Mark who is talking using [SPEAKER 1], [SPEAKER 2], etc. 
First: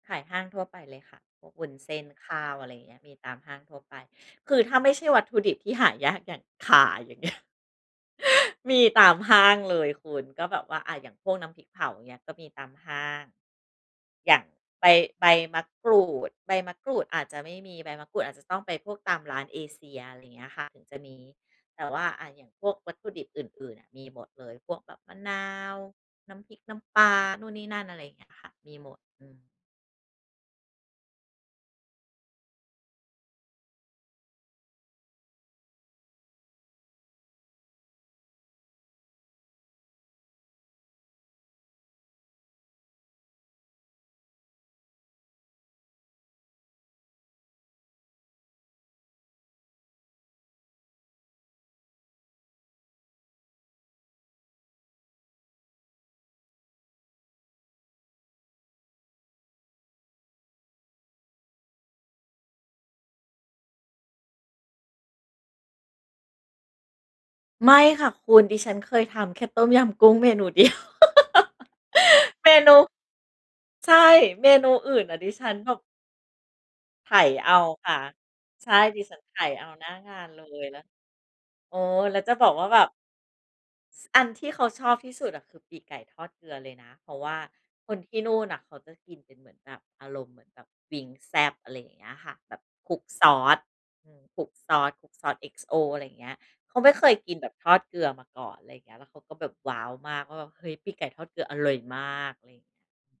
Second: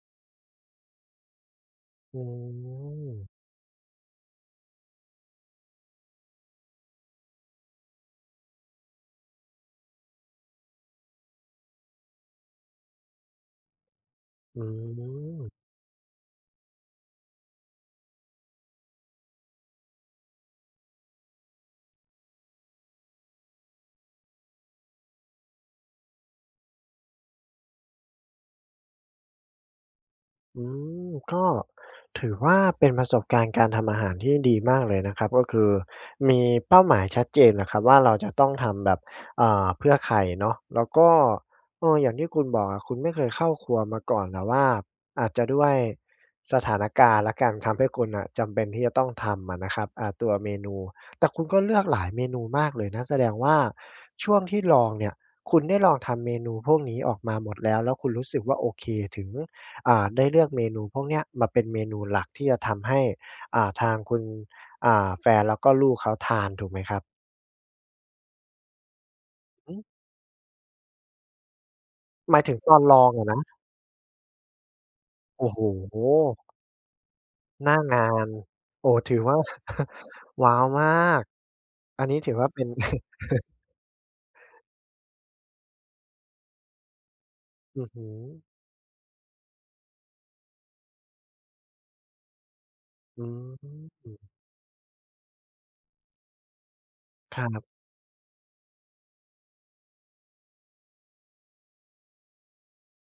[SPEAKER 1] ขายห้างทั่วไปเลยค่ะ พวกวุ้นเส้น
[SPEAKER 2] อื
[SPEAKER 1] ข้าว อะไรอย่างเงี้ย มี
[SPEAKER 2] ม
[SPEAKER 1] ตามห้างทั่วไป คือถ้าไม่ใช่วัตถุดิบที่หายาก อย่าง ข่า อย่าง เงี้ย มีตามห้างเลยคุณ ก็แบบว่า อะ อย่างพวกน้ำพริกเผาอย่างเงี้ย ก็มีตามห้าง อย่าง
[SPEAKER 2] อื
[SPEAKER 1] ใบ ใบ
[SPEAKER 2] ม
[SPEAKER 1] มะกรูด ใบมะกรูดอาจจะไม่มี ใบมะกรูดอาจจะต้องไปพวกตามร้านเอเซีย อะไรเงี้ยค่ะ ถึงจะมี แต่ว่า อะ อย่างพวกวัตถุดิบอื่น ๆ มีหมดเลย พวกแบบมะนาว น้ำพริก น้ำปลา นู่นนี่นั่น อะไรเงี้ยค่ะ มีหมด อืม
[SPEAKER 2] อืม ก็ถือว่าเป็นประสบการณ์การทำอาหารที่ดีมากเลยนะครับ ก็คือมีเป้าหมายชัดเจนอะครับว่า เราจะต้องทำแบบ เอ่อ เพื่อใครเนาะ แล้วก็ เออ อย่างที่คุณบอกอะ คุณไม่เคยเข้าครัวมาก่อน แต่ว่าอาจจะด้วยสถานการณ์แล้วกัน ทำให้คุณน่ะจำเป็นที่จะต้องทำอะนะครับ อ่า ตัวเมนู แต่คุณก็เลือกหลายเมนูมากเลยนะ แสดงว่าช่วงที่ลองเนี่ย คุณได้ลองทำเมนูพวกนี้ออกมาหมดแล้ว แล้วคุณรู้สึกว่า โอเค ถึง อ่า ได้เลือกเมนูพวกเนี้ยมาเป็นเมนูหลัก ที่จะทำให้ อ่า ทางคุณ อ่า แฟน แล้วก็ลูกเขาทาน ถูกไหมครับ?
[SPEAKER 1] ไม่ค่ะคุณ ดิฉันเคยทำแค่ต้ม
[SPEAKER 2] อื
[SPEAKER 1] ย
[SPEAKER 2] ม
[SPEAKER 1] ำกุ้งเมนู เดียว
[SPEAKER 2] หมาย
[SPEAKER 1] เม
[SPEAKER 2] ถึง
[SPEAKER 1] น
[SPEAKER 2] ต
[SPEAKER 1] ู
[SPEAKER 2] อนลองอะนะ?
[SPEAKER 1] ใช่ เมนูอื่นน่ะ ดิ
[SPEAKER 2] โอ
[SPEAKER 1] ฉ
[SPEAKER 2] ้
[SPEAKER 1] ัน
[SPEAKER 2] โ
[SPEAKER 1] แบบ
[SPEAKER 2] ฮ!
[SPEAKER 1] ไถเอา
[SPEAKER 2] หน้า
[SPEAKER 1] ค่
[SPEAKER 2] ง
[SPEAKER 1] ะ
[SPEAKER 2] าน
[SPEAKER 1] ใช่
[SPEAKER 2] โอ้
[SPEAKER 1] ดิ
[SPEAKER 2] ถ
[SPEAKER 1] ฉ
[SPEAKER 2] ื
[SPEAKER 1] ั
[SPEAKER 2] อ
[SPEAKER 1] น
[SPEAKER 2] ว
[SPEAKER 1] ไ
[SPEAKER 2] ่
[SPEAKER 1] ถ
[SPEAKER 2] า
[SPEAKER 1] เอาหน้างานเล
[SPEAKER 2] ว้าว!
[SPEAKER 1] ย แล้ว
[SPEAKER 2] มาก
[SPEAKER 1] โอ้
[SPEAKER 2] อัน
[SPEAKER 1] แ
[SPEAKER 2] นี
[SPEAKER 1] ล้
[SPEAKER 2] ้
[SPEAKER 1] ว
[SPEAKER 2] ถ
[SPEAKER 1] จ
[SPEAKER 2] ื
[SPEAKER 1] ะ
[SPEAKER 2] อ
[SPEAKER 1] บ
[SPEAKER 2] ว่า
[SPEAKER 1] อก
[SPEAKER 2] เป
[SPEAKER 1] ว่
[SPEAKER 2] ็
[SPEAKER 1] า
[SPEAKER 2] น
[SPEAKER 1] แบบ ส อันที่เขาชอบที่สุดอะ คือปีกไก่ทอดเกลือเลยนะ เพราะว่า
[SPEAKER 2] อื้อ
[SPEAKER 1] ค
[SPEAKER 2] ฮ
[SPEAKER 1] น
[SPEAKER 2] ื
[SPEAKER 1] ที่นู
[SPEAKER 2] อ
[SPEAKER 1] ่นน่ะ เขาจะกินเป็นเหมือนแบบอารมณ์ เหมือนแบบวิงซ์แซ่บ อะไรอย่างเงี้ยค่ะ แบบคลุก
[SPEAKER 2] อื
[SPEAKER 1] ซอส อื
[SPEAKER 2] ม
[SPEAKER 1] ม คลุกซอส คลุกซอส XO อะไรเงี้ย เขาไม่เคยกิ
[SPEAKER 2] ค
[SPEAKER 1] น
[SPEAKER 2] ร
[SPEAKER 1] แบบ
[SPEAKER 2] ับ
[SPEAKER 1] ทอดเกลือมาก่อน อะไรอย่างเงี้ย แล้วเขาก็แบบ ว้าว! มากว่าแบบ เฮ้ย ปีกไก่ทอดเกลืออร่อยมาก อะไรเงี้ย